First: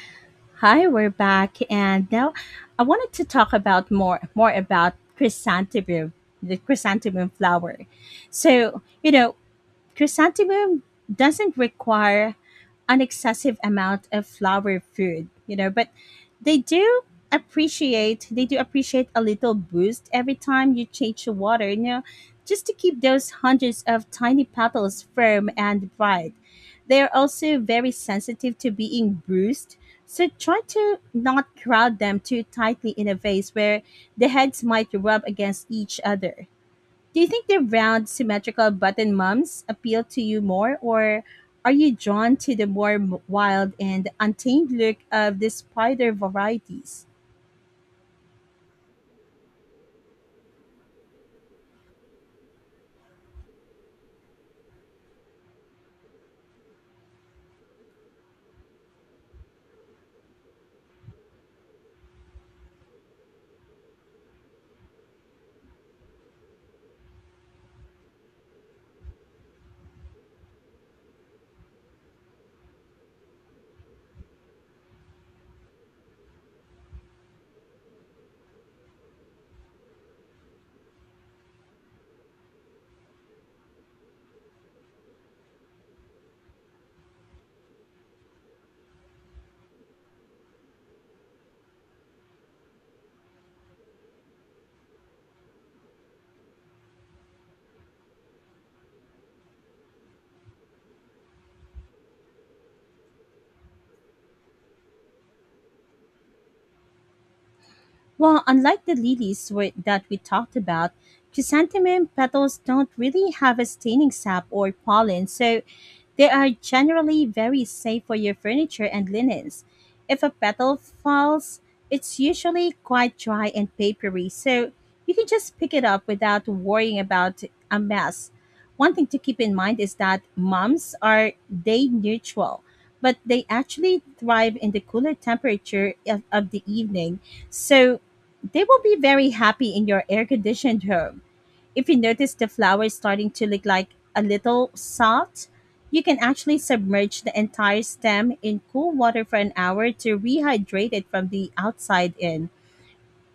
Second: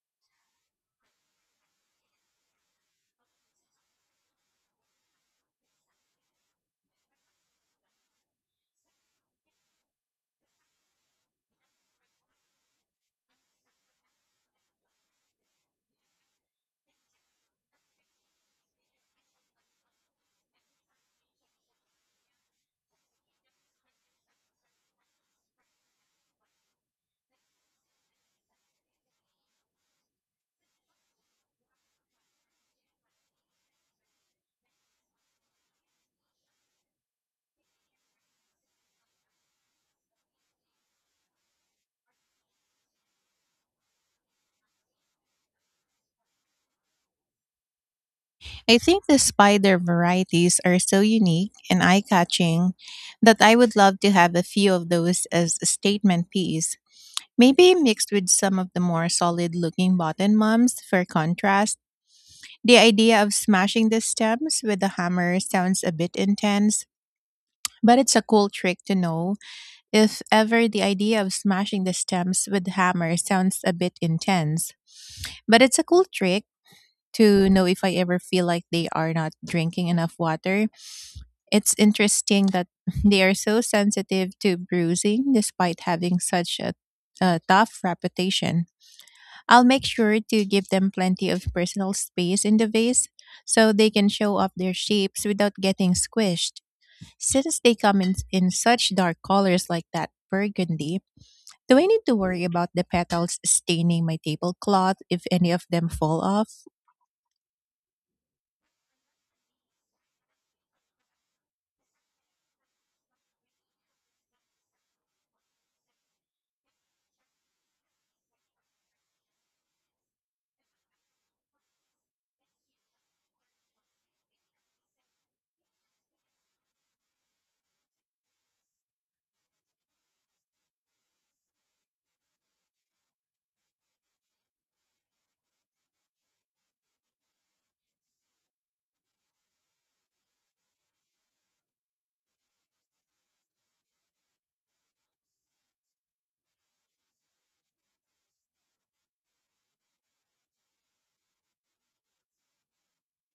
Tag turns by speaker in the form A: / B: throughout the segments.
A: Thank you.
B: Hi, we're back, and now I wanted to talk about more about chrysanthemum, the chrysanthemum flower. So you know, chrysanthemum doesn't require an excessive amount of flower food, you know, but they do they do appreciate a little boost every time you change the water, you know, just to keep those hundreds of tiny petals firm and bright. They are also very sensitive to being bruised, so try to not crowd them too tightly in a vase where the heads might rub against each other. Do you think the round, symmetrical button mums appeal to you more, or are you drawn to the more wild and untamed look of the spider varieties?
A: I think the spider varieties are so unique and eye catching that I would love to have a few of those as a statement piece. Maybe mixed with some of the more solid looking button mums for contrast. The idea of smashing the stems with a hammer sounds a bit intense, but it's a cool trick to know. If ever the idea of smashing the stems with a hammer sounds a bit intense, but it's a cool trick to know if I ever feel like they are not drinking enough water. It's interesting that they are so sensitive to bruising despite having such a tough reputation. I'll make sure to give them plenty of personal space in the vase so they can show off their shapes without getting squished. Since they come in such dark colors like that burgundy, do I need to worry about the petals staining my tablecloth if any of them fall off?
B: Well, unlike the lilies that we talked about, chrysanthemum petals don't really have a staining sap or pollen, so they are generally very safe for your furniture and linens. If a petal falls, it's usually quite dry and papery, so you can just pick it up without worrying about a mess. One thing to keep in mind is that mums are day neutral, but they actually thrive in the cooler temperature of the evening. So they will be very happy in your air conditioned home. If you notice the flower is starting to look like a little salt, you can actually submerge the entire stem in cool water for an hour to rehydrate it from the outside in.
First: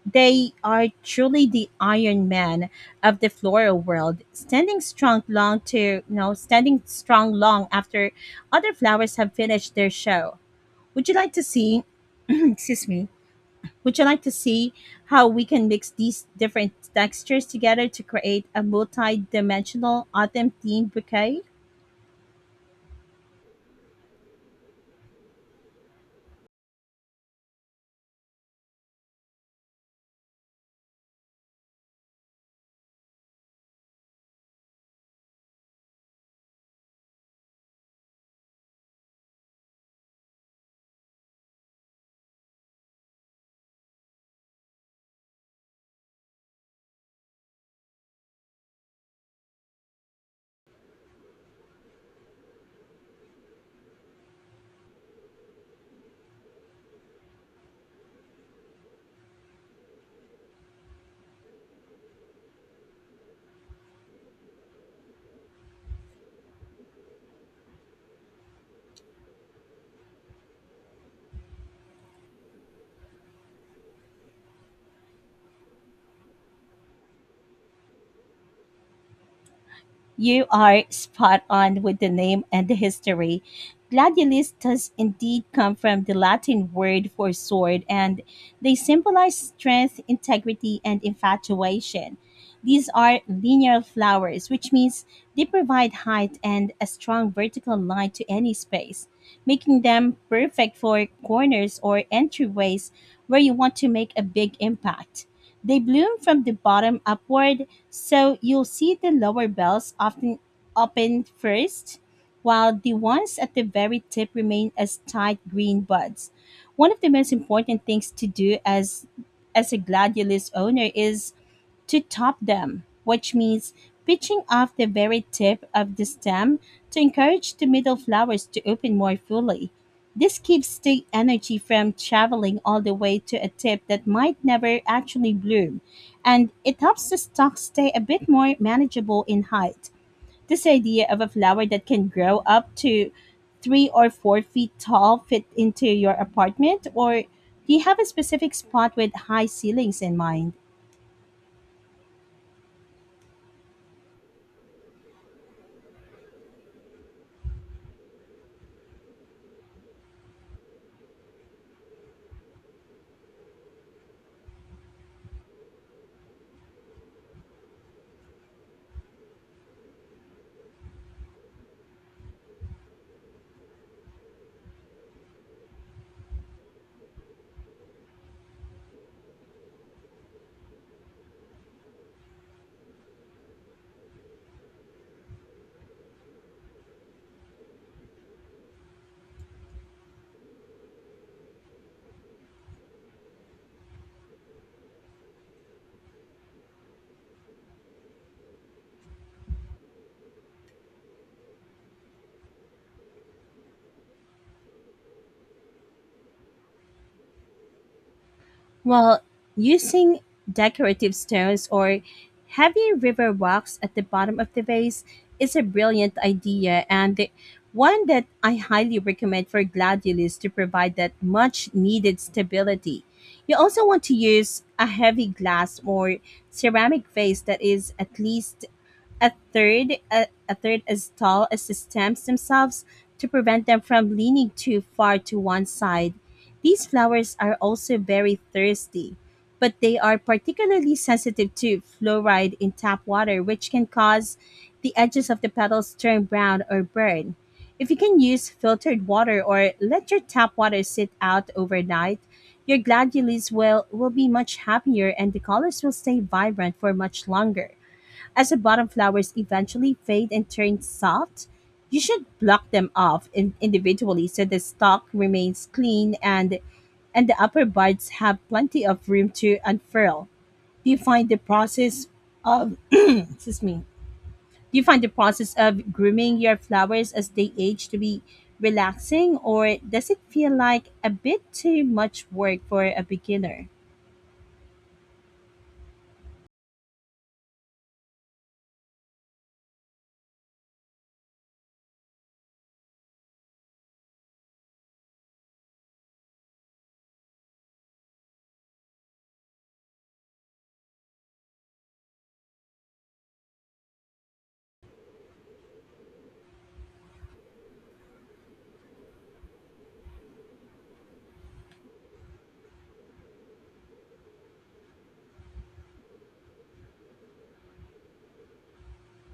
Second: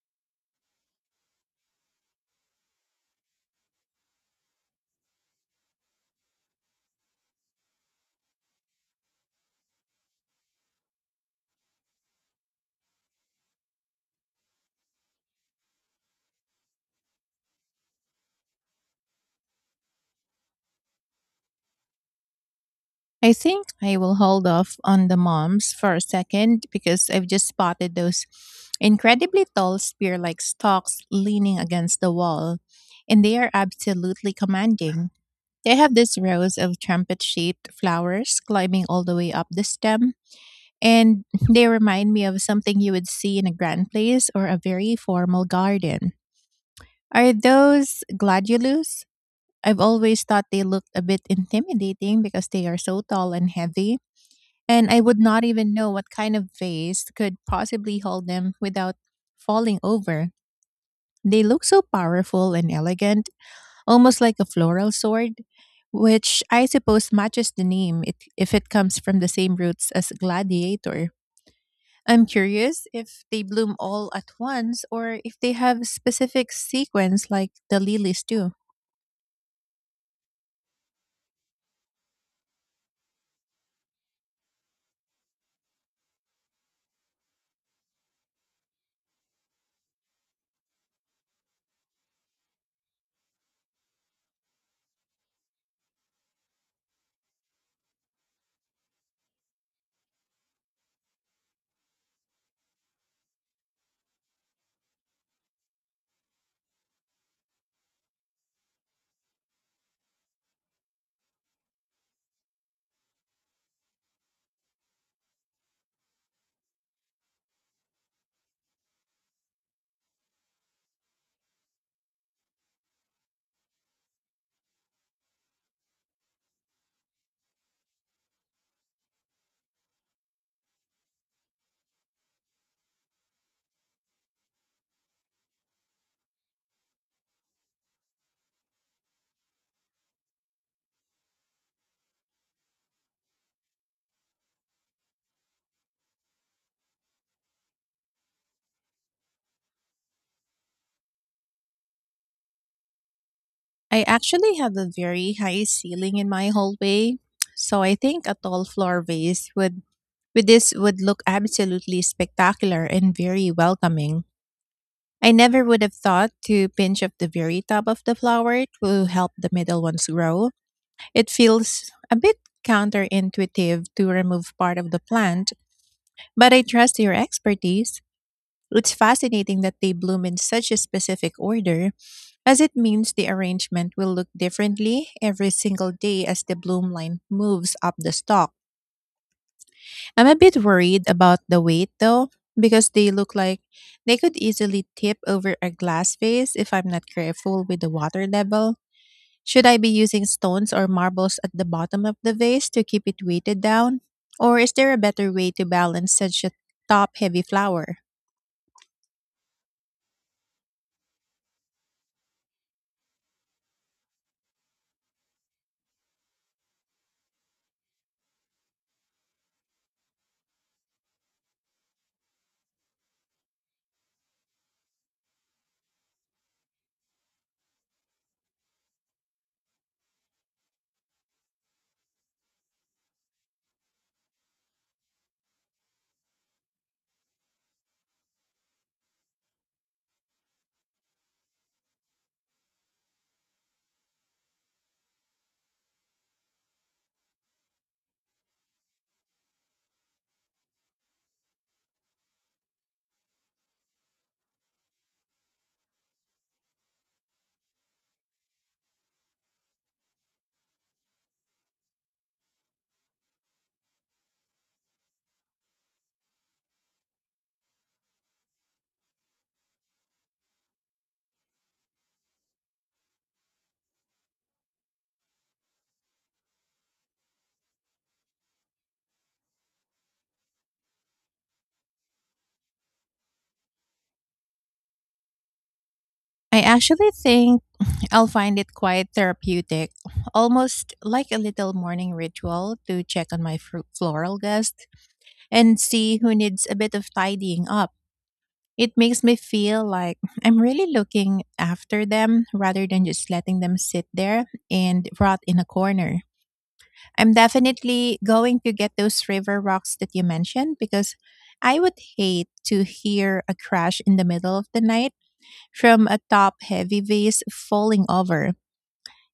B: They are truly the Iron Man of the floral world, standing strong long after other flowers have finished their show. Would you like to see excuse me would you like to see how we can mix these different textures together to create a multi-dimensional autumn themed bouquet?
A: I think I will hold off on the moms for a second because I've just spotted those incredibly tall spear like stalks leaning against the wall, and they are absolutely commanding. They have these rows of trumpet shaped flowers climbing all the way up the stem, and they remind me of something you would see in a grand place or a very formal garden. Are those gladiolus? I've always thought they looked a bit intimidating because they are so tall and heavy, and I would not even know what kind of vase could possibly hold them without falling over. They look so powerful and elegant, almost like a floral sword, which I suppose matches the name if it comes from the same roots as gladiator. I'm curious if they bloom all at once or if they have specific sequence like the lilies do.
B: You are spot on with the name and the history. Gladiolus does indeed come from the Latin word for sword, and they symbolize strength, integrity, and infatuation. These are linear flowers, which means they provide height and a strong vertical line to any space, making them perfect for corners or entryways where you want to make a big impact. They bloom from the bottom upward, so you'll see the lower bells often open first, while the ones at the very tip remain as tight green buds. One of the most important things to do as a gladiolus owner is to top them, which means pitching off the very tip of the stem to encourage the middle flowers to open more fully. This keeps the energy from traveling all the way to a tip that might never actually bloom, and it helps the stock stay a bit more manageable in height. This idea of a flower that can grow up to 3 or 4 feet tall fit into your apartment, or do you have a specific spot with high ceilings in mind?
A: I actually have a very high ceiling in my hallway, so I think a tall floor vase would with this would look absolutely spectacular and very welcoming. I never would have thought to pinch up the very top of the flower to help the middle ones grow. It feels a bit counterintuitive to remove part of the plant, but I trust your expertise. It's fascinating that they bloom in such a specific order, as it means the arrangement will look differently every single day as the bloom line moves up the stalk. I'm a bit worried about the weight though, because they look like they could easily tip over a glass vase if I'm not careful with the water level. Should I be using stones or marbles at the bottom of the vase to keep it weighted down? Or is there a better way to balance such a top heavy flower?
B: Well, using decorative stones or heavy river rocks at the bottom of the vase is a brilliant idea and one that I highly recommend for gladiolus to provide that much needed stability. You also want to use a heavy glass or ceramic vase that is at least a third install stems themselves to prevent them from leaning too far to one side. These flowers are also very thirsty, but they are particularly sensitive to fluoride in tap water, which can cause the edges of the petals to turn brown or burn. If you can use filtered water or let your tap water sit out overnight, your gladiolus will be much happier and the colors will stay vibrant for much longer. As the bottom flowers eventually fade and turn soft, you should block them off individually so the stalk remains clean and the upper buds have plenty of room to unfurl. Do you find the process of excuse me? Do you find the process of grooming your flowers as they age to be relaxing, or does it feel like a bit too much work for a beginner?
A: I actually think I'll find it quite therapeutic, almost like a little morning ritual to check on my floral guest and see who needs a bit of tidying up. It makes me feel like I'm really looking after them rather than just letting them sit there and rot in a corner. I'm definitely going to get those river rocks that you mentioned because I would hate to hear a crash in the middle of the night from a top heavy vase falling over.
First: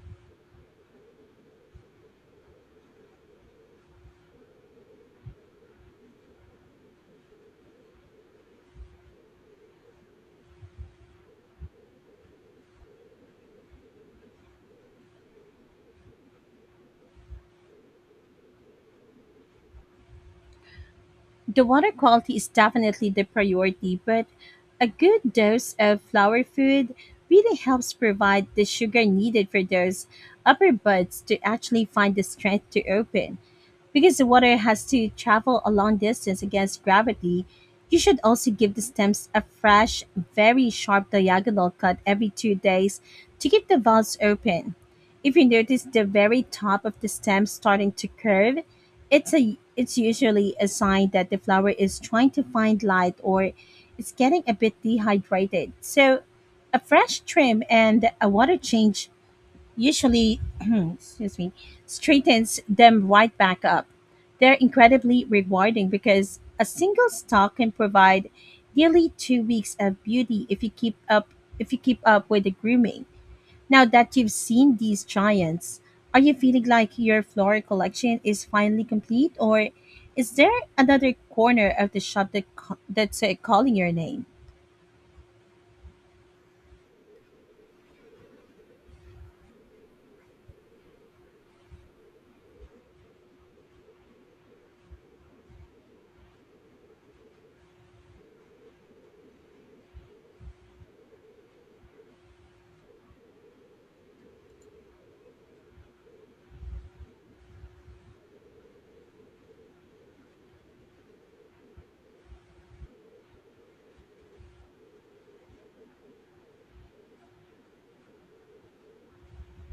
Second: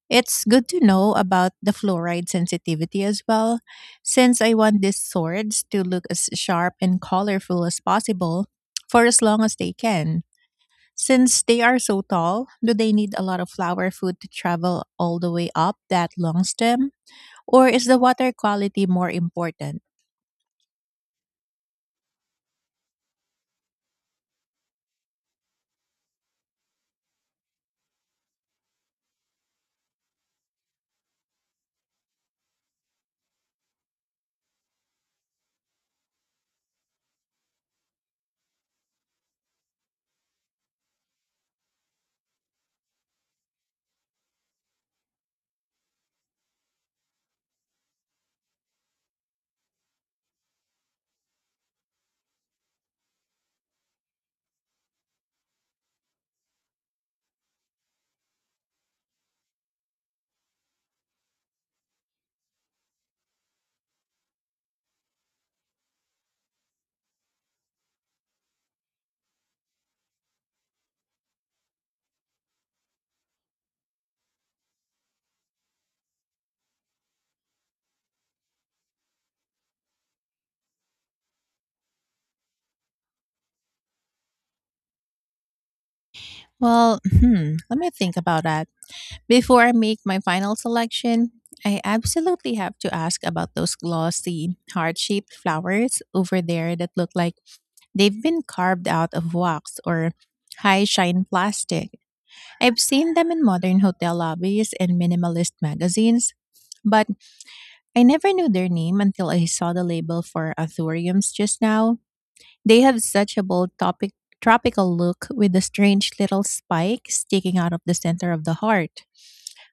A: It's good to know about the fluoride sensitivity as well, since I want these swords to look as sharp and colorful as possible for as long as they can. Since they are so tall, do they need a lot of flower food to travel all the way up that long stem? Or is the water quality more important?
B: The water quality is definitely the priority, but a good dose of flower food really helps provide the sugar needed for those upper buds to actually find the strength to open. Because the water has to travel a long distance against gravity, you should also give the stems a fresh, very sharp diagonal cut every 2 days to keep the valves open. If you notice the very top of the stem starting to curve, it's usually a sign that the flower is trying to find light, or it's getting a bit dehydrated. So a fresh trim and a water change usually excuse me straightens them right back up. They're incredibly rewarding because a single stalk can provide nearly 2 weeks of beauty if you keep up with the grooming. Now that you've seen these giants, are you feeling like your floral collection is finally complete, or is there another corner of the shop that's calling your name?
A: Well, hmm, let me think about that. Before I make my final selection, I absolutely have to ask about those glossy, heart shaped flowers over there that look like they've been carved out of wax or high shine plastic. I've seen them in modern hotel lobbies and minimalist magazines, but I never knew their name until I saw the label for Athuriums just now. They have such a bold topic, tropical look with the strange little spike sticking out of the center of the heart,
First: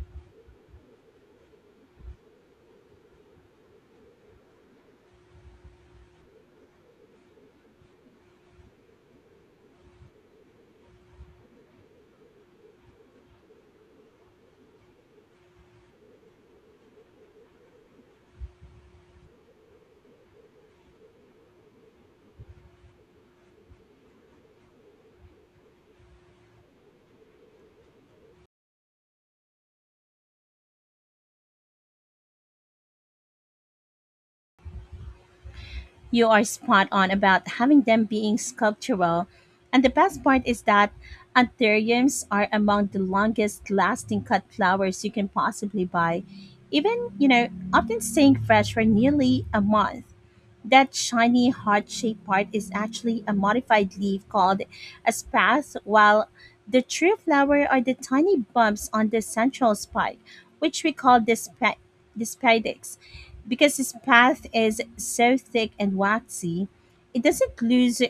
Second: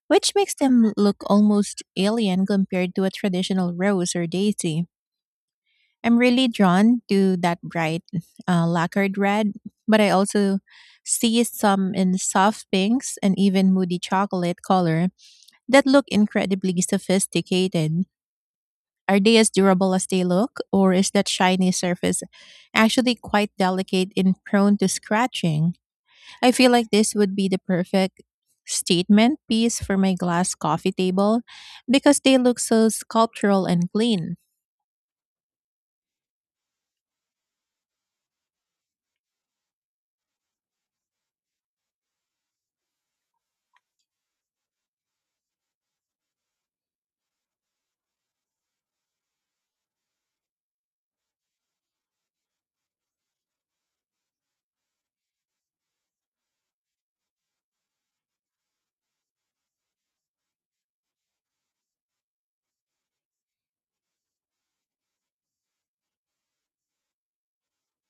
A: which makes them look almost alien compared to a traditional rose or daisy. I'm really drawn to that bright lacquered red, but I also see some in soft pinks and even moody chocolate color that look incredibly sophisticated. Are they as durable as they look, or is that shiny surface actually quite delicate and prone to scratching? I feel like this would be the perfect statement piece for my glass coffee table because they look so sculptural and clean.
B: You are spot on about having them being sculptural, and the best part is that anthuriums are among the longest lasting cut flowers you can possibly buy, even you know, often staying fresh for nearly a month. That shiny heart shaped part is actually a modified leaf called a spathe, while the true flower are the tiny bumps on the central spike, which we call the spadix. Because the spathe is so thick and waxy,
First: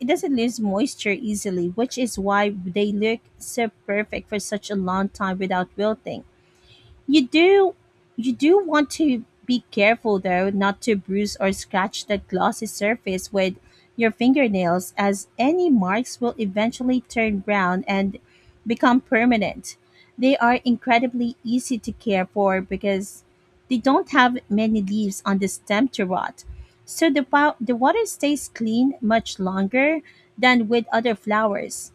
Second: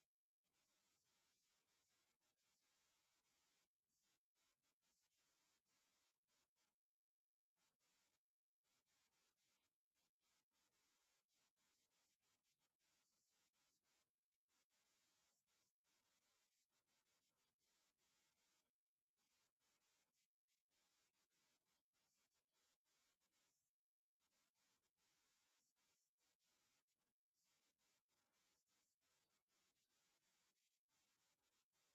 B: it doesn't lose moisture easily, which is why they look so perfect for such a long time without wilting. You do you do want to be careful though not to bruise or scratch that glossy surface with your fingernails, as any marks will eventually turn brown and become permanent. They are incredibly easy to care for because they don't have many leaves on the stem to rot. So the water stays clean much longer than with other flowers.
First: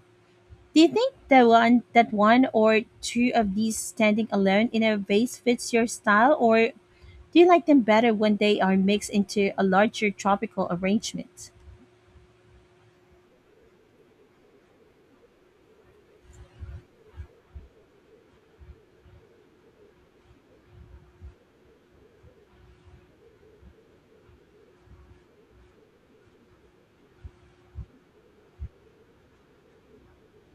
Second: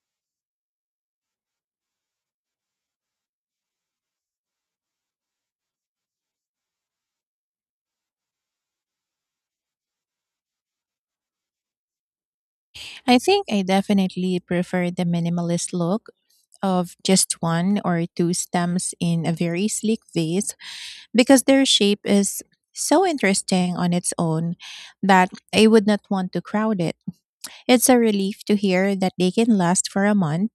B: Do you think that one or two of these standing alone in a vase fits your style, or do you like them better when they are mixed into a larger tropical arrangement?
A: I think I definitely prefer the minimalist look of just one or two stems in a very sleek vase because their shape is so interesting on its own that I would not want to crowd it. It's a relief to hear that they can last for a month,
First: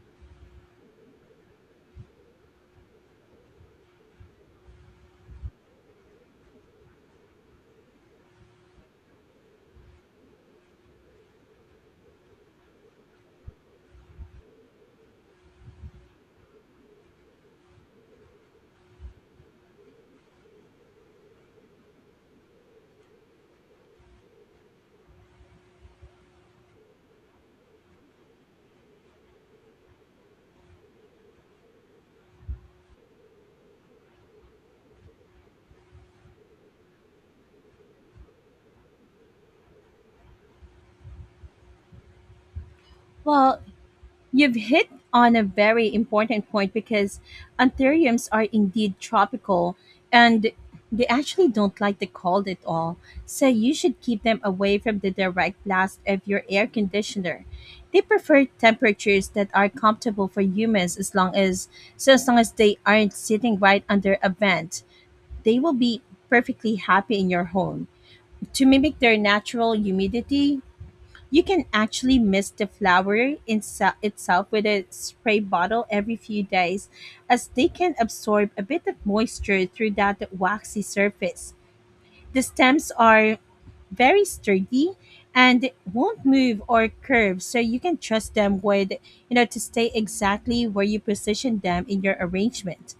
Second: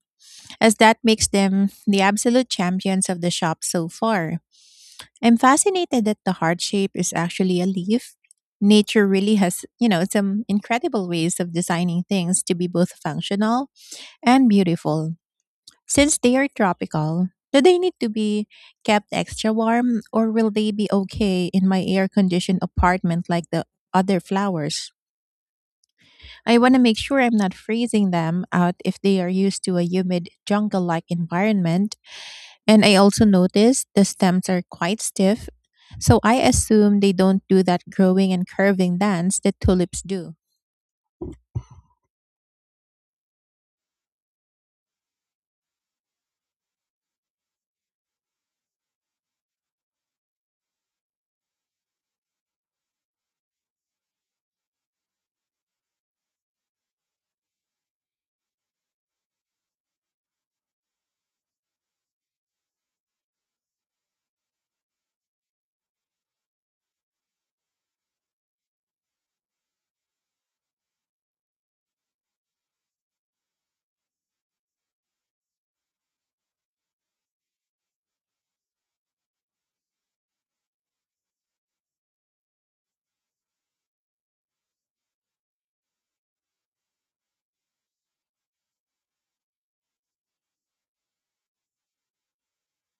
A: as that makes them the absolute champions of the shop so far. I'm fascinated that the heart shape is actually a leaf. Nature really has some incredible ways of designing things to be both functional and beautiful. Since they are tropical, do they need to be kept extra warm, or will they be okay in my air conditioned apartment like the other flowers? I want to make sure I'm not freezing them out if they are used to a humid jungle like environment, and I also noticed the stems are quite stiff, so I assume they don't do that growing and curving dance that tulips do.
B: Well, you've hit on a very important point because anthuriums are indeed tropical, and they actually don't like the cold at all. So you should keep them away from the direct blast of your air conditioner. They prefer temperatures that are comfortable for humans, as long as so as long as they aren't sitting right under a vent, they will be perfectly happy in your home. To mimic their natural humidity, you can actually mist the flower itself with a spray bottle every few days, as they can absorb a bit of moisture through that waxy surface. The stems are very sturdy and won't move or curve, so you can trust them with, you know, to stay exactly where you position them in your arrangement.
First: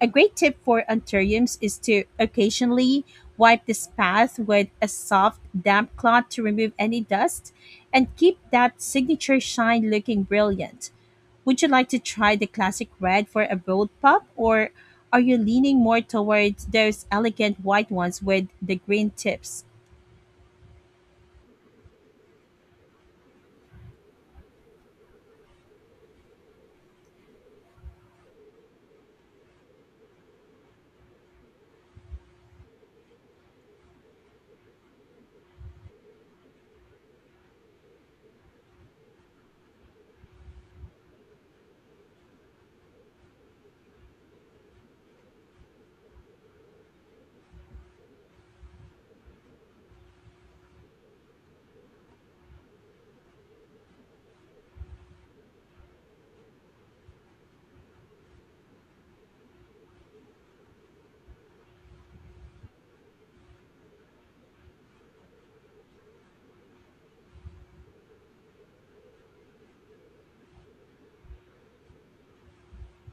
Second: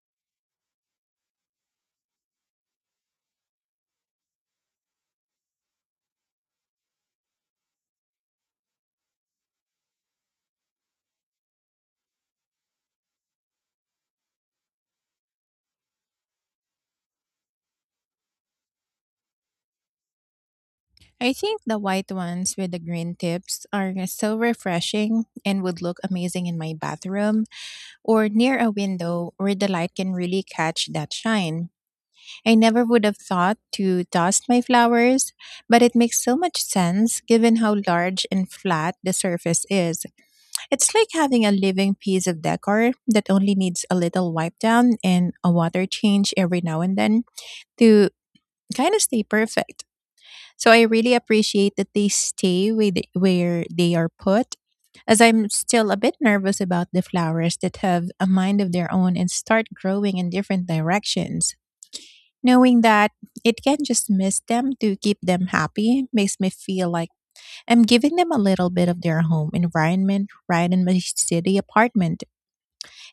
B: A great tip for anthuriums is to occasionally wipe this path with a soft damp cloth to remove any dust and keep that signature shine looking brilliant. Would you like to try the classic red for a bold pop, or are you leaning more towards those elegant white ones with the green tips?
A: I think the white ones with the green tips are so refreshing and would look amazing in my bathroom or near a window where the light can really catch that shine. I never would have thought to dust my flowers, but it makes so much sense given how large and flat the surface is. It's like having a living piece of decor that only needs a little wipe down and a water change every now and then to kind of stay perfect. So I really appreciate that they stay with where they are put, as I'm still a bit nervous about the flowers that have a mind of their own and start growing in different directions. Knowing that it can just miss them to keep them happy makes me feel like I'm giving them a little bit of their home environment right in my city apartment.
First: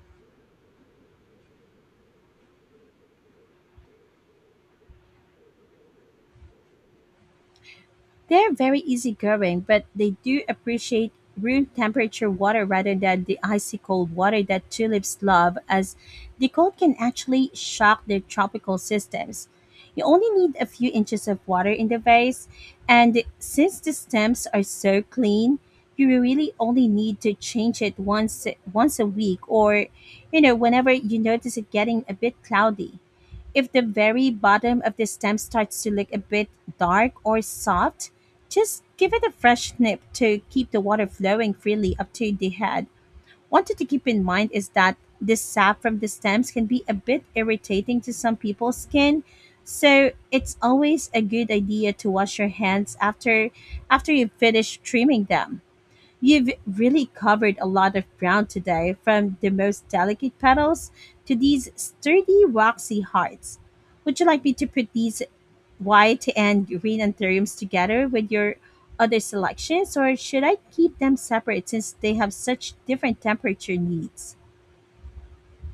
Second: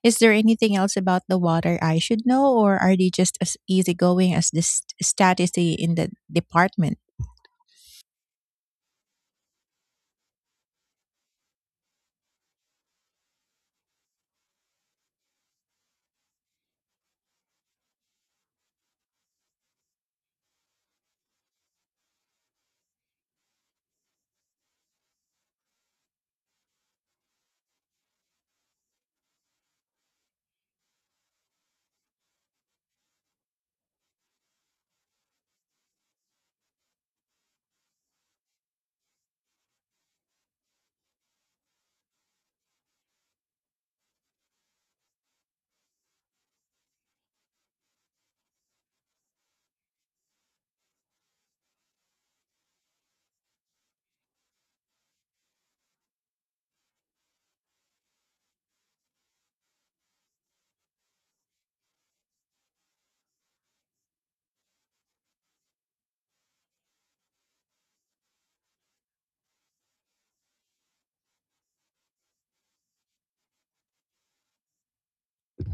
A: Is there anything else about the water I should know, or are they just as easygoing as the staticity in the department?
B: They're very easygoing, but they do appreciate room temperature water rather than the icy cold water that tulips love, as the cold can actually shock their tropical systems. You only need a few inches of water in the vase, and since the stems are so clean, you really only need to change it once a week, or you know, whenever you notice it getting a bit cloudy. If the very bottom of the stem starts to look a bit dark or soft, just give it a fresh snip to keep the water flowing freely up to the head. One thing to keep in mind is that the sap from the stems can be a bit irritating to some people's skin, so it's always a good idea to wash your hands after you finish trimming them. You've really covered a lot of ground today, from the most delicate petals to these sturdy, waxy hearts. Would you like me to put these white and green anthuriums together with your other selections, or should I keep them separate since they have such different temperature needs?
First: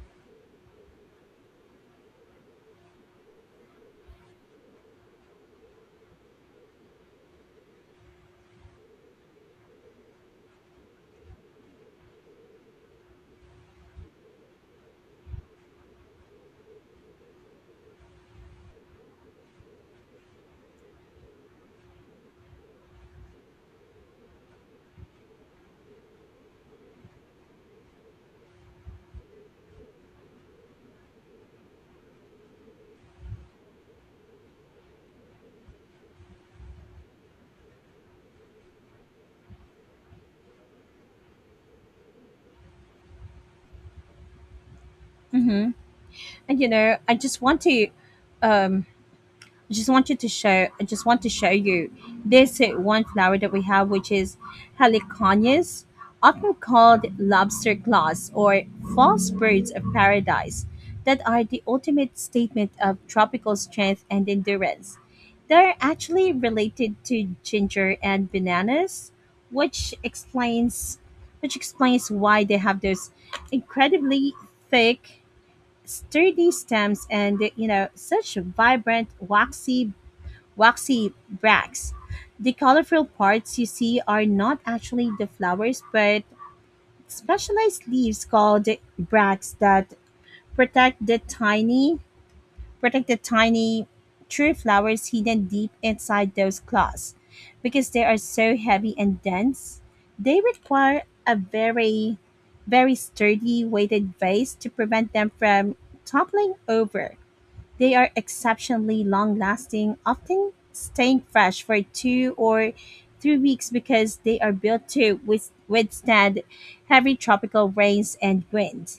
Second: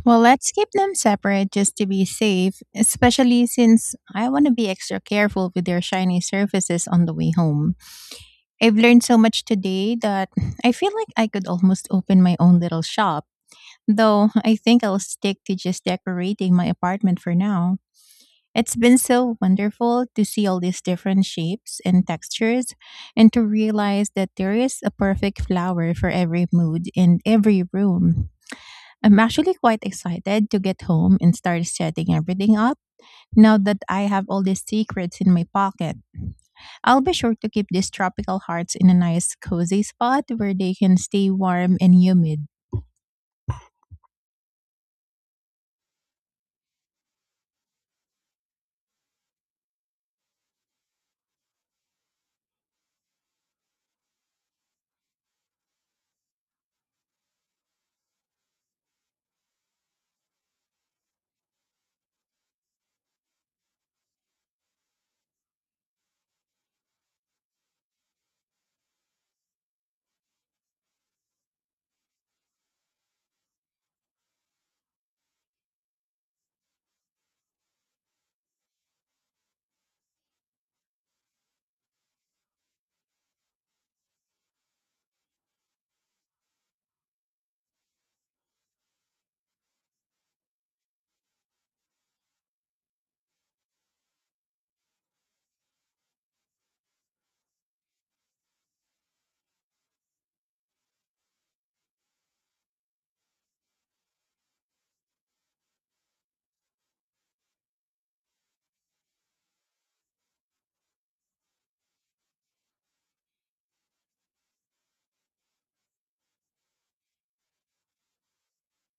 A: Well, let's keep them separate just to be safe, especially since I want to be extra careful with their shiny surfaces on the way home. I've learned so much today that I feel like I could almost open my own little shop. Though I think I'll stick to just decorating my apartment for now. It's been so wonderful to see all these different shapes and textures and to realize that there is a perfect flower for every mood in every room. I'm actually quite excited to get home and start setting everything up now that I have all these secrets in my pocket. I'll be sure to keep these tropical hearts in a nice cozy spot where they can stay warm and humid.
B: Hmm. And you know, I just want to um, I just want you to show. I just want to show you this one flower that we have, which is heliconias, often called lobster claws or false birds of paradise, that are the ultimate statement of tropical strength and endurance. They're actually related to ginger and bananas, which explains why they have those incredibly thick sturdy stems, and you know, such vibrant waxy bracts. The colorful parts you see are not actually the flowers, but specialized leaves called bracts that protect the tiny protect the tiny true flowers hidden deep inside those clods. Because they are so heavy and dense, they require a very sturdy weighted vase to prevent them from toppling over. They are exceptionally long lasting, often staying fresh for 2 or 3 weeks because they are built to withstand heavy tropical rains and wind.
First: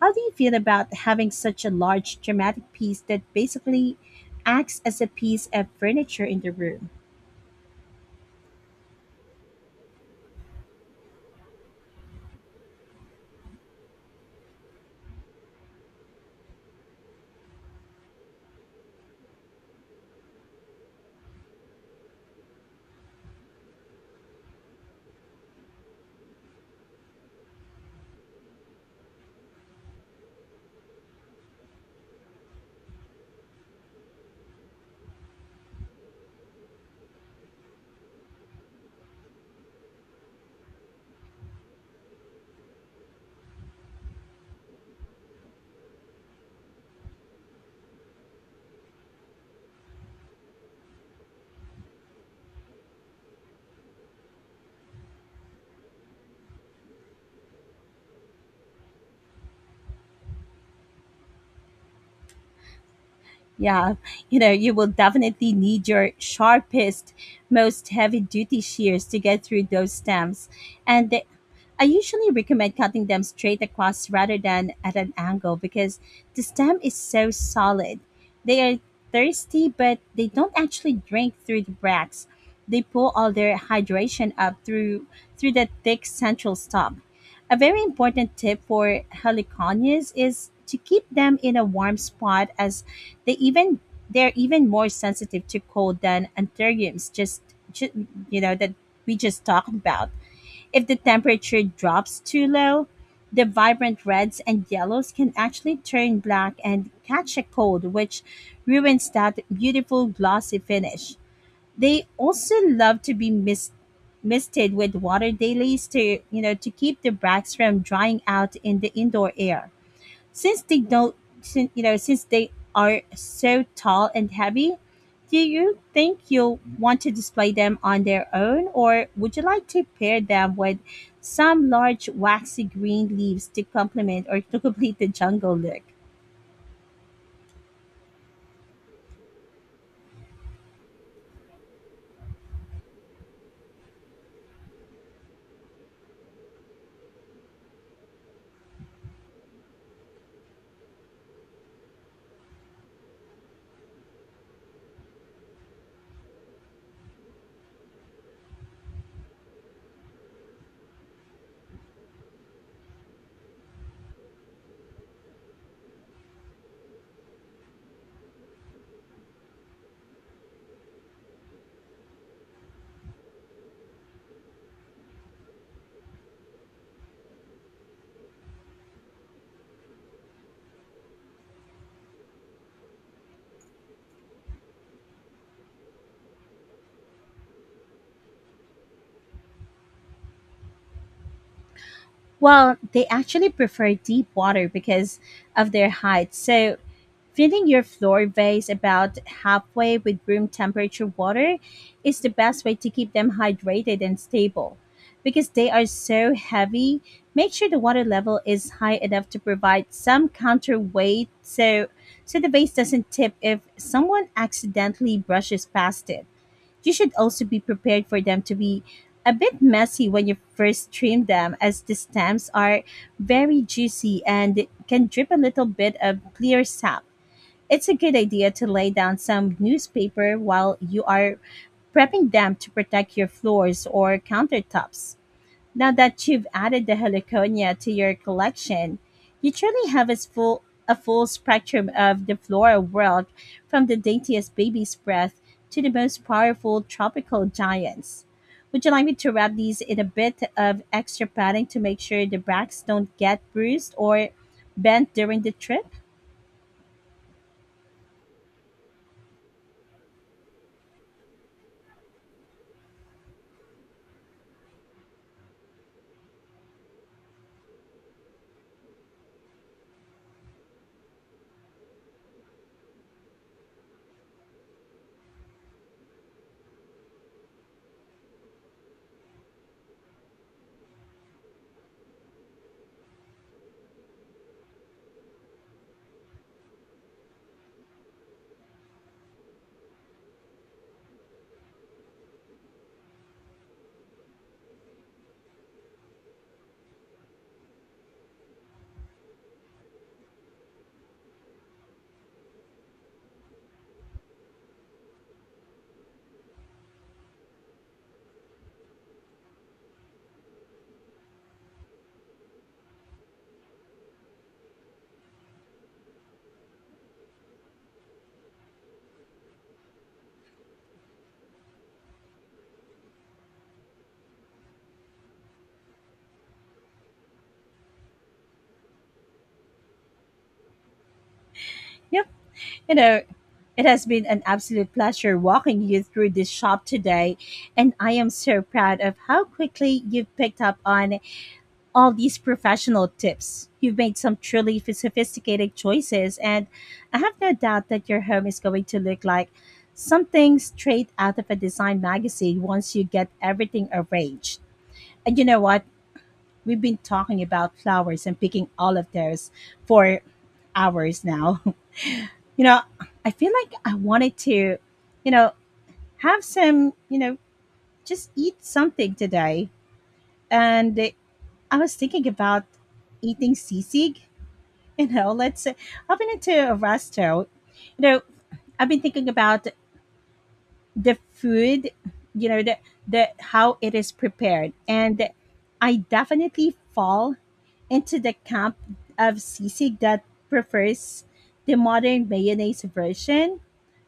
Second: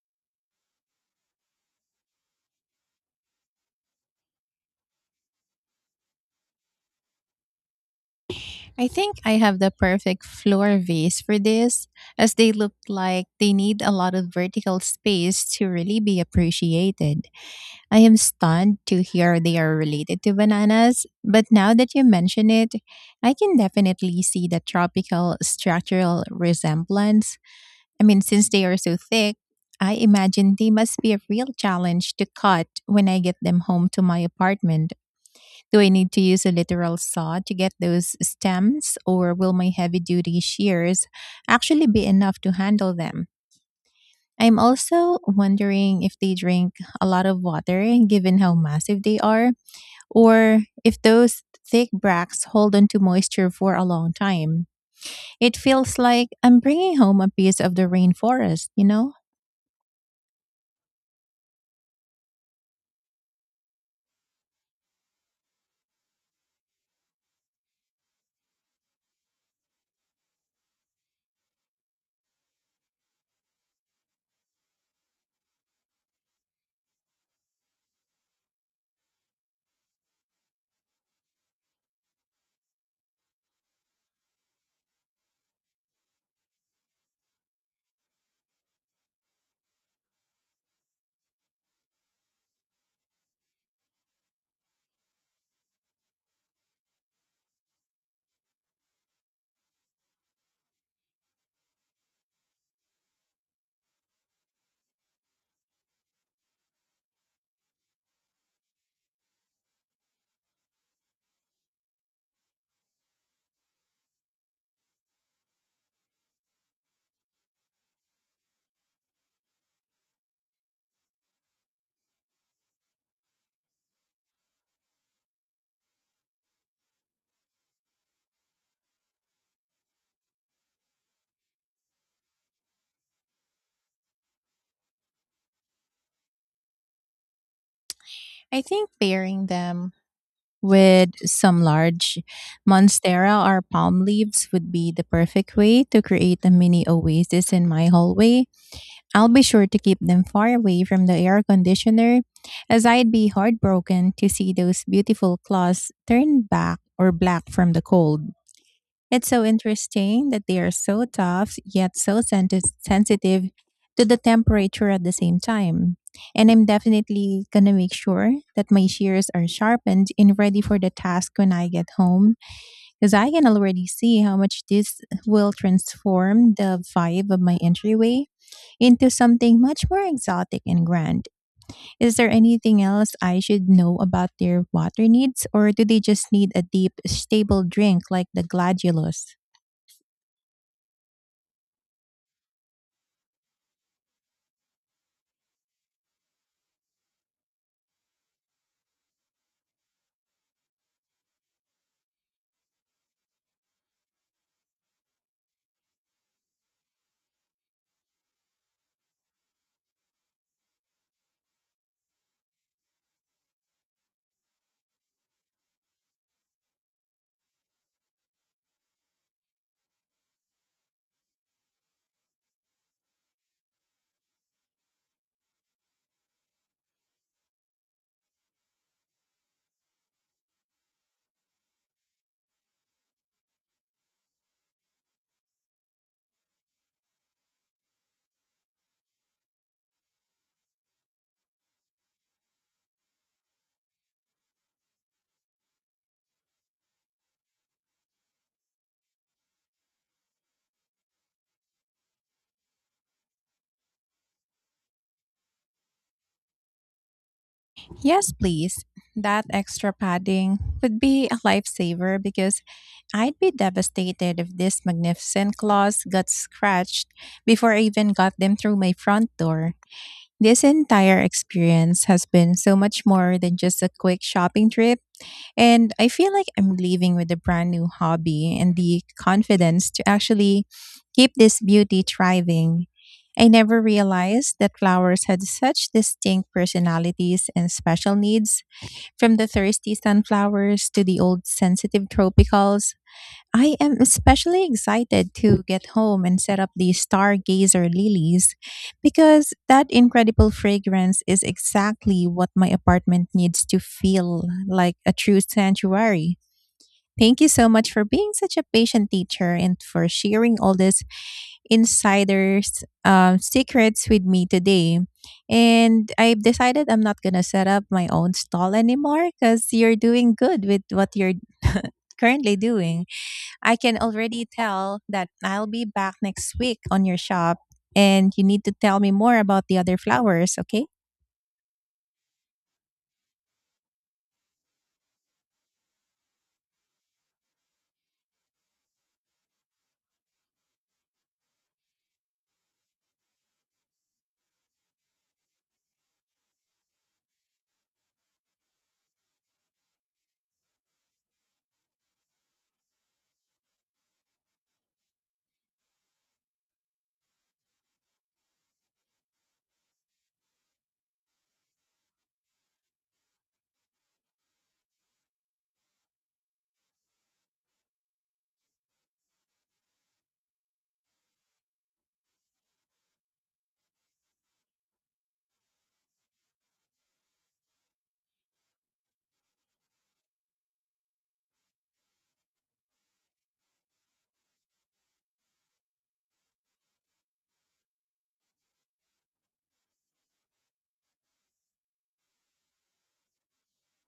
B: How do you feel about having such a large dramatic piece that basically acts as a piece of furniture in the room?
A: I think I have the perfect floor vase for this, as they look like they need a lot of vertical space to really be appreciated. I am stunned to hear they are related to bananas, but now that you mention it, I can definitely see the tropical structural resemblance. I mean, since they are so thick, I imagine they must be a real challenge to cut when I get them home to my apartment. Do I need to use a literal saw to get those stems, or will my heavy duty shears actually be enough to handle them? I'm also wondering if they drink a lot of water given how massive they are, or if those thick bracts hold onto moisture for a long time. It feels like I'm bringing home a piece of the rainforest, you know?
B: Yeah, you know, you will definitely need your sharpest, most heavy duty shears to get through those stems. And I usually recommend cutting them straight across rather than at an angle because the stem is so solid. They are thirsty, but they don't actually drink through the bracts. They pull all their hydration up through the thick central stalk. A very important tip for heliconias is to keep them in a warm spot as they even they're even more sensitive to cold than anthuriums just you know that we just talked about. If the temperature drops too low, the vibrant reds and yellows can actually turn black and catch a cold, which ruins that beautiful glossy finish. They also love to be misted with water dailies to to keep the bracts from drying out in the indoor air. Since they don't, sin- since they are so tall and heavy, do you think you'll want to display them on their own, or would you like to pair them with some large waxy green leaves to complement or to complete the jungle look?
A: I think pairing them with some large monstera or palm leaves would be the perfect way to create a mini oasis in my hallway. I'll be sure to keep them far away from the air conditioner, as I'd be heartbroken to see those beautiful cloths turn back or black from the cold. It's so interesting that they are so tough yet so sensitive to the temperature at the same time. And I'm definitely gonna make sure that my shears are sharpened and ready for the task when I get home, because I can already see how much this will transform the vibe of my entryway into something much more exotic and grand. Is there anything else I should know about their water needs, or do they just need a deep, stable drink like the gladiolus?
B: Well, they actually prefer deep water because of their height, so filling your floor vase about halfway with room temperature water is the best way to keep them hydrated and stable. Because they are so heavy, make sure the water level is high enough to provide some counterweight so the vase doesn't tip if someone accidentally brushes past it. You should also be prepared for them to be a bit messy when you first trim them as the stems are very juicy and can drip a little bit of clear sap. It's a good idea to lay down some newspaper while you are prepping them to protect your floors or countertops. Now that you've added the heliconia to your collection, you truly have a full spectrum of the floral world, from the daintiest baby's breath to the most powerful tropical giants. Would you like me to wrap these in a bit of extra padding to make sure the bracts don't get bruised or bent during the trip?
A: Yes, please. That extra padding would be a lifesaver because I'd be devastated if these magnificent claws got scratched before I even got them through my front door. This entire experience has been so much more than just a quick shopping trip. And I feel like I'm leaving with a brand new hobby and the confidence to actually keep this beauty thriving. I never realized that flowers had such distinct personalities and special needs, from the thirsty sunflowers to the old sensitive tropicals. I am especially excited to get home and set up the stargazer lilies because that incredible fragrance is exactly what my apartment needs to feel like a true sanctuary. Thank you so much for being such a patient teacher and for sharing all these insiders' secrets with me today. And I've decided I'm not going to set up my own stall anymore because you're doing good with what you're currently doing. I can already tell that I'll be back next week on your shop, and you need to tell me more about the other flowers, okay?
B: Yep. You know, it has been an absolute pleasure walking you through this shop today, and I am so proud of how quickly you've picked up on all these professional tips. You've made some truly sophisticated choices, and I have no doubt that your home is going to look like something straight out of a design magazine once you get everything arranged. And you know what? We've been talking about flowers and picking all of those for hours now. You know, I feel like I wanted to, you know, have some, just eat something today. And I was thinking about eating sisig. You know, let's say I've been into a resto. You know, I've been thinking about the food, you know, the, the how it is prepared. And I definitely fall into the camp of sisig that prefers the modern mayonnaise version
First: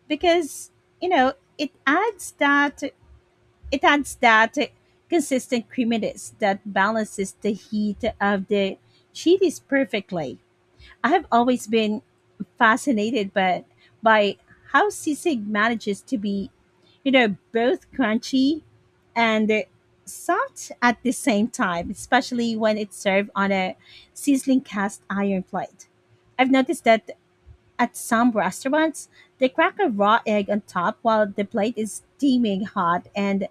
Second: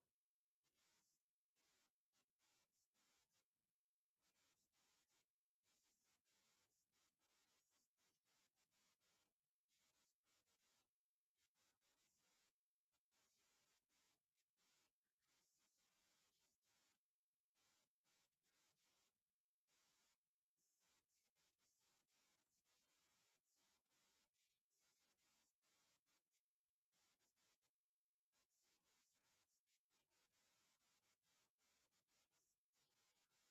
B: because you know it adds that it adds that consistent creaminess that balances the heat of the chilies perfectly. I have always been fascinated by how sisig manages to be, you know, both crunchy and soft at the same time, especially when it's served on a sizzling cast iron plate. I've noticed that at some restaurants, they crack a raw egg on top while the plate is steaming hot, and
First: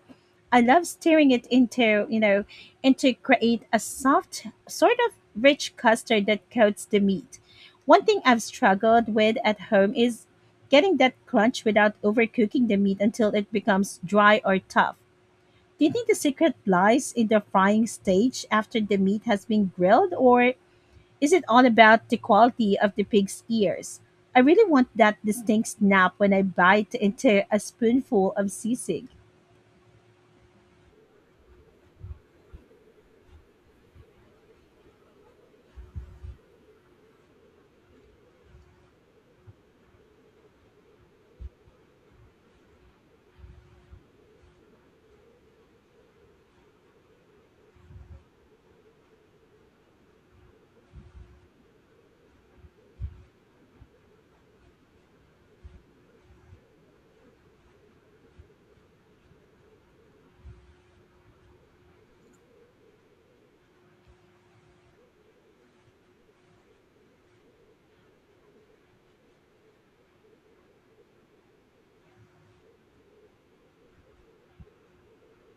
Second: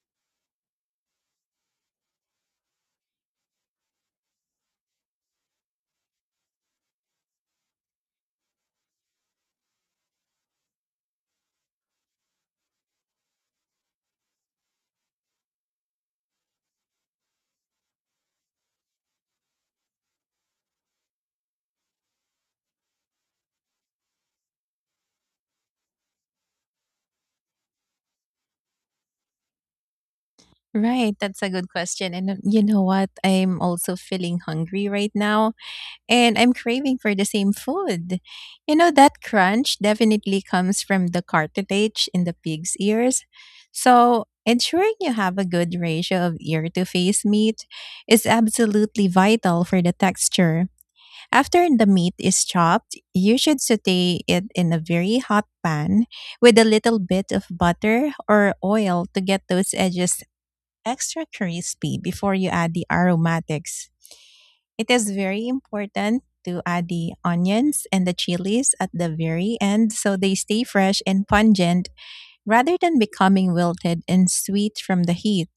B: I love stirring it into, and to create a soft sort of rich custard that coats the meat. One thing I've struggled with at home is getting that crunch without overcooking the meat until it becomes dry or tough. Do you think the secret lies in the frying stage after the meat has been grilled, or is it all about the quality of the pig's ears? I really want that distinct snap when I bite into a spoonful of sisig.
A: Right, that's a good question. And you know what? I'm also feeling hungry right now, and I'm craving for the same food. You know, that crunch definitely comes from the cartilage in the pig's ears. So, ensuring you have a good ratio of ear to face meat is absolutely vital for the texture. After the meat is chopped, you should saute it in a very hot pan with a little bit of butter or oil to get those edges extra crispy before you add the aromatics. It is very important to add the onions and the chilies at the very end so they stay fresh and pungent rather than becoming wilted and sweet from the heat.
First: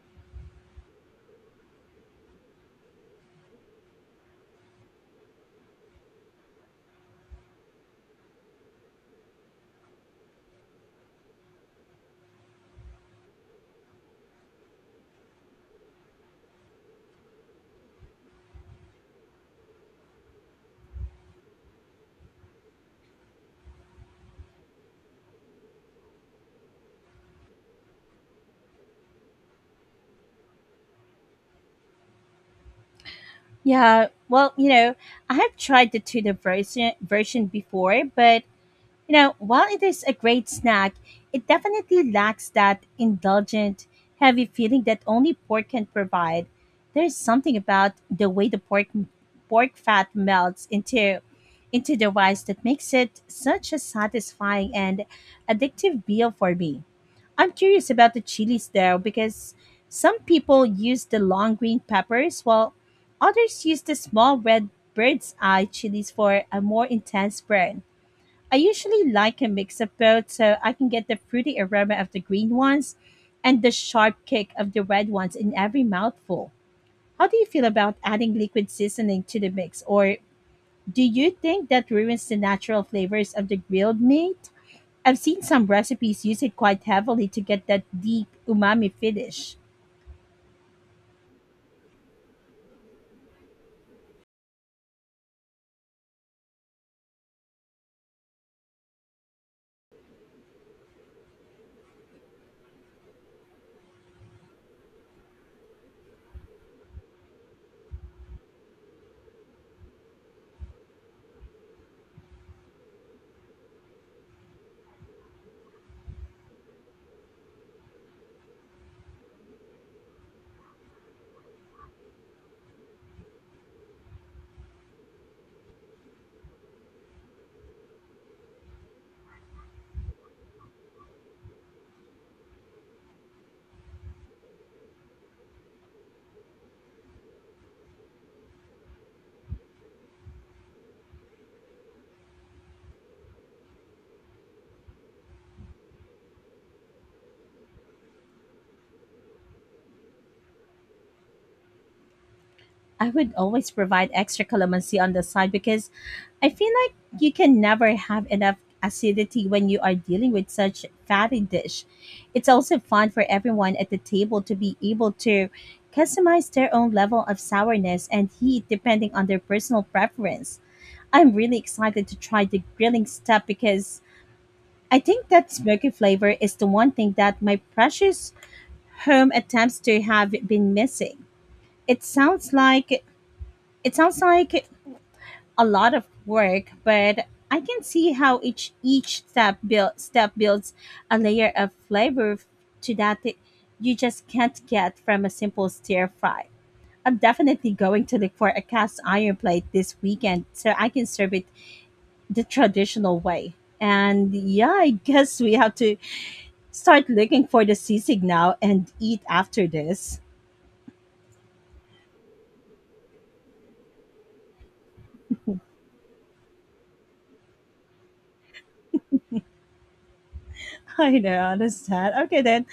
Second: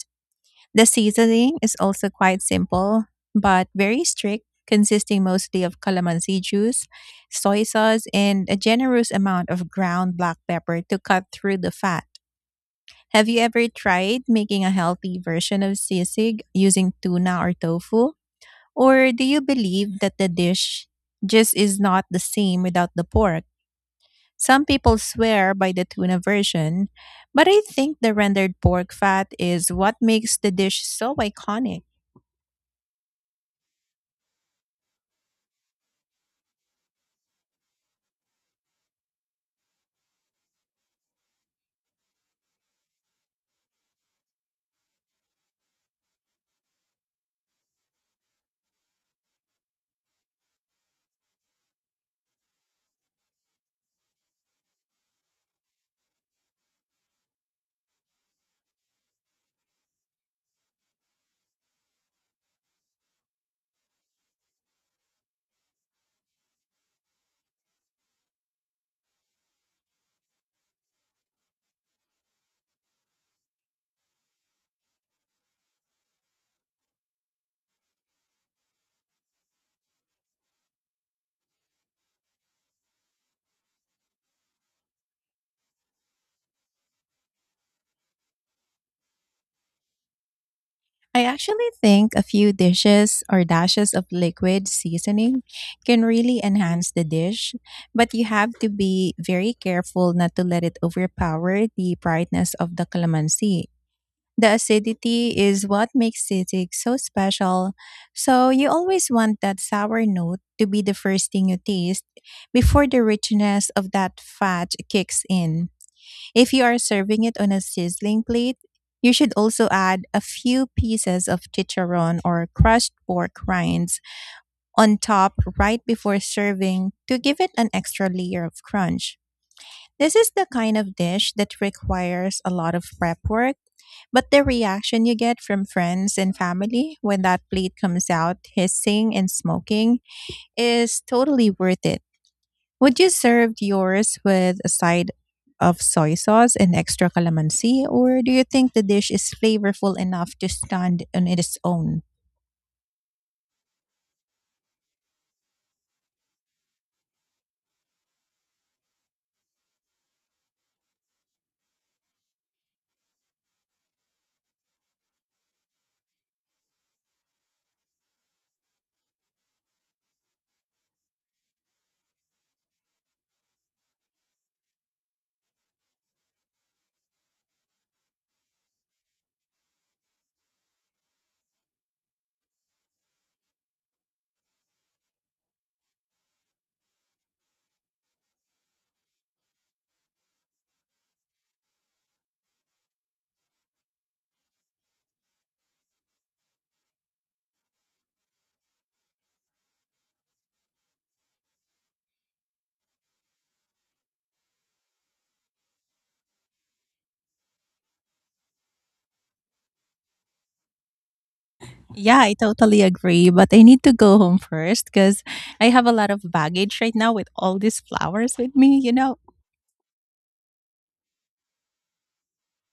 A: The seasoning is also quite simple, but very strict, consisting mostly of calamansi juice, soy sauce, and a generous amount of ground black pepper to cut through the fat. Have you ever tried making a healthy version of sisig using tuna or tofu? Or do you believe that the dish just is not the same without the pork? Some people swear by the tuna version, but I think the rendered pork fat is what makes the dish so iconic.
B: Yeah, well, you know, I have tried the tuna version before, but you know, while it is a great snack, it definitely lacks that indulgent, heavy feeling that only pork can provide. There's something about the way the pork fat melts into the rice that makes it such a satisfying and addictive meal for me. I'm curious about the chilies though, because some people use the long green peppers while others use the small red bird's eye chilies for a more intense burn. I usually like a mix of both so I can get the fruity aroma of the green ones and the sharp kick of the red ones in every mouthful. How do you feel about adding liquid seasoning to the mix, or do you think that ruins the natural flavors of the grilled meat? I've seen some recipes use it quite heavily to get that deep umami finish.
A: I actually think a few dishes or dashes of liquid seasoning can really enhance the dish, but you have to be very careful not to let it overpower the brightness of the calamansi. The acidity is what makes sisig so special, so you always want that sour note to be the first thing you taste before the richness of that fat kicks in. If you are serving it on a sizzling plate, you should also add a few pieces of chicharron or crushed pork rinds on top right before serving to give it an extra layer of crunch. This is the kind of dish that requires a lot of prep work, but the reaction you get from friends and family when that plate comes out hissing and smoking is totally worth it. Would you serve yours with a side of soy sauce and extra calamansi, or do you think the dish is flavorful enough to stand on its own?
B: I would always provide extra calamansi on the side because I feel like you can never have enough acidity when you are dealing with such fatty dish. It's also fun for everyone at the table to be able to customize their own level of sourness and heat depending on their personal preference. I'm really excited to try the grilling step because I think that smoky flavor is the one thing that my precious home attempts to have been missing. It sounds like it sounds like a lot of work, but I can see how each step builds a layer of flavor to that it- you just can't get from a simple stir fry. I'm definitely going to look for a cast iron plate this weekend so I can serve it the traditional way. And yeah, I guess we have to start looking for the sisig now and eat after this.
A: Yeah, I totally agree, but I need to go home first because I have a lot of baggage right now with all these flowers with me, you know.
B: I know, I understand. Okay then.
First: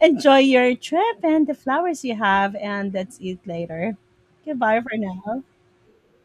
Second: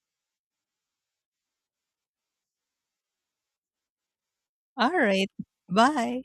B: Enjoy your trip and the flowers you have, and let's eat later. Goodbye
A: All
B: for
A: right,
B: now.
A: bye.